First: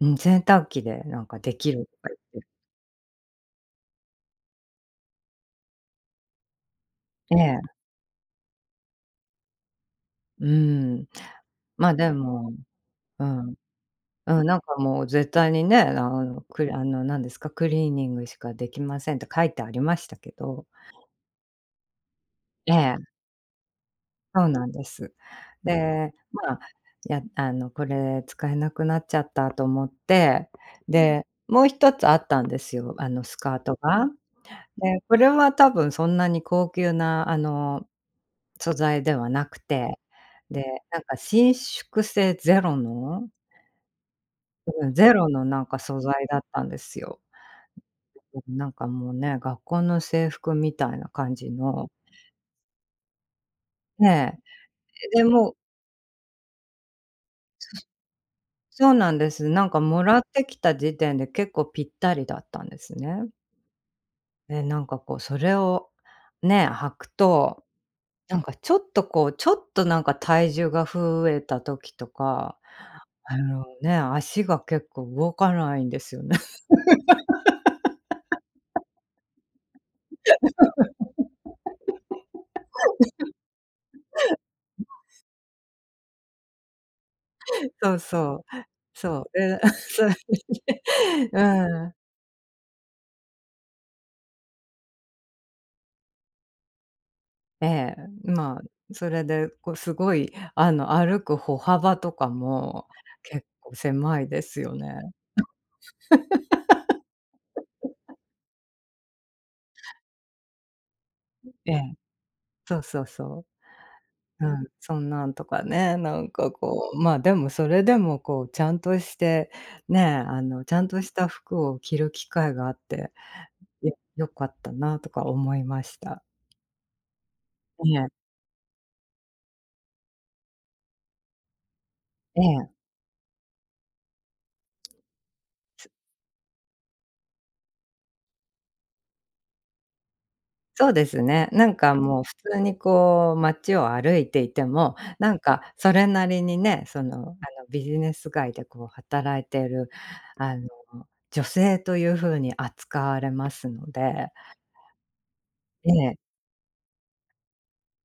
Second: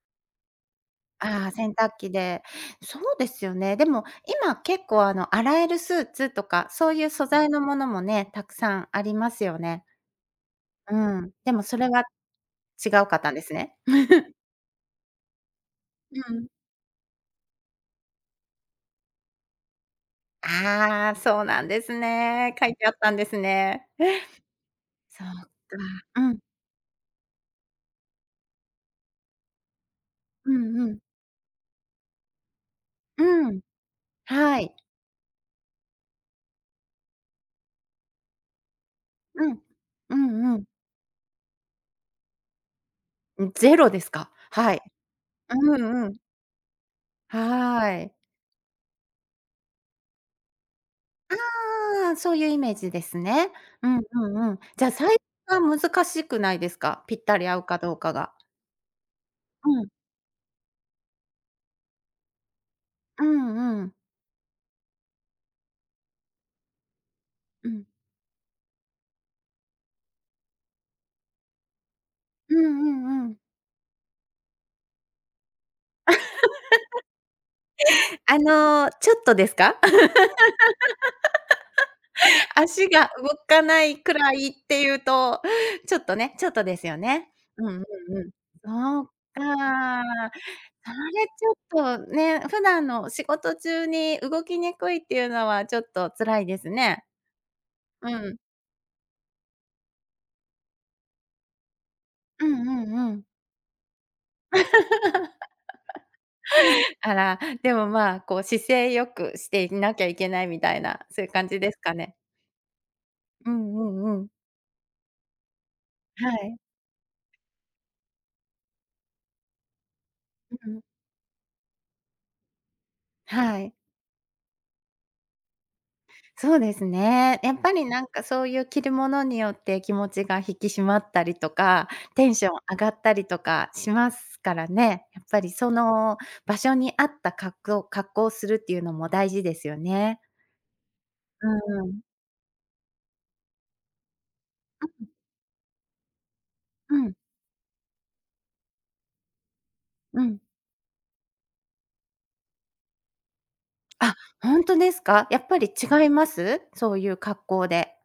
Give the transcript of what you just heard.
うん、洗濯機でなんかああ、でき洗る濯とか機言で。って。そうですよね。でも今、結構あの、洗えるスーツとか、そういう素え材のえ。ものもね、たくさんありますよね。うーうん、ーん、でもそれま、がでも違うかっうたんですん、ね？うん、なんかもう絶対にね、あうのん。くあの、なんですか、クリーニングしかできませんって書いてありましたけど。ああ、そうなんですね。書えいてあっえ。たんですね。そうなんです。そっか。で、うん。ま、やあのこれ使えなくなっちゃったと思って、うんうん。で、もう1つあったんですよ、あのスうカん、ートが。はい。で、これはたぶんそんなに高級なあの、素材ではなうくん。て、うんうで、ん。なんか伸縮性ゼロのん、ゼロですか？はい。うん、ゼロのなんかう素んうん。材だったんですよ。はい。もう、なんかもうね、学校の制服みたいな感じのああ、そういうイメージですね。うん、うねんうん。じゃ、サイえ、え、でズもは難しくないですか？ぴったり合うそかれ、どうかが。そうなんです。なんうかん。貰ってきた時点で結構ぴったりだったんですうね。んうん。で、なんかこうそれをね、履くと、うん。なんかちょっと、こう、ちょっとなんか体重が増えた時とうか、んうんうあん。のね、足が結構動かないんですよね。あの、ちょっとですか？足が動かないくらいっていう と、ちょっとね、ちょっとですよね。うんうんそううん。そう、そっそう、かで、あ。あそう。れ ちょうん。っとね、普段の仕事中に動きにくいっていうのは、ちょっと辛いですね。ええ、うん。ま、それで、こすごいあの歩く歩幅とかうんもうんうん。結構狭いですよね。あら、でも、ま、こう姿勢良くしていなきゃいけないみたいな、そういう感じでえすかえ。ね？そうそうそうんうんうん。う。うん、そんなんとかね、なはんかい。こう、ま、でもそれでもこうちゃんとして、ね、あの、うちゃん。んとした服を着る機会があって、はい。よ良かったなとか思いました。そうですね。やっぱりえなんえ。かそういう着るものによって気持ちが引き締まったりとか、テンえションえ。上がったりとかしますからね。やっぱりそつの場所に合った格くう格好するっていうのも大事ですよね。そうですうね。なんんうかん。もう普通に、こう街を歩いていてあ、も、うん。なんか、それなりにね、うその、ん。あの、ビジネス街で、こう働いてる、うん。あの、女性んというふうに扱われますのあ、でほんとですか？やっぱりえ違いえ。ます？そういう格好で。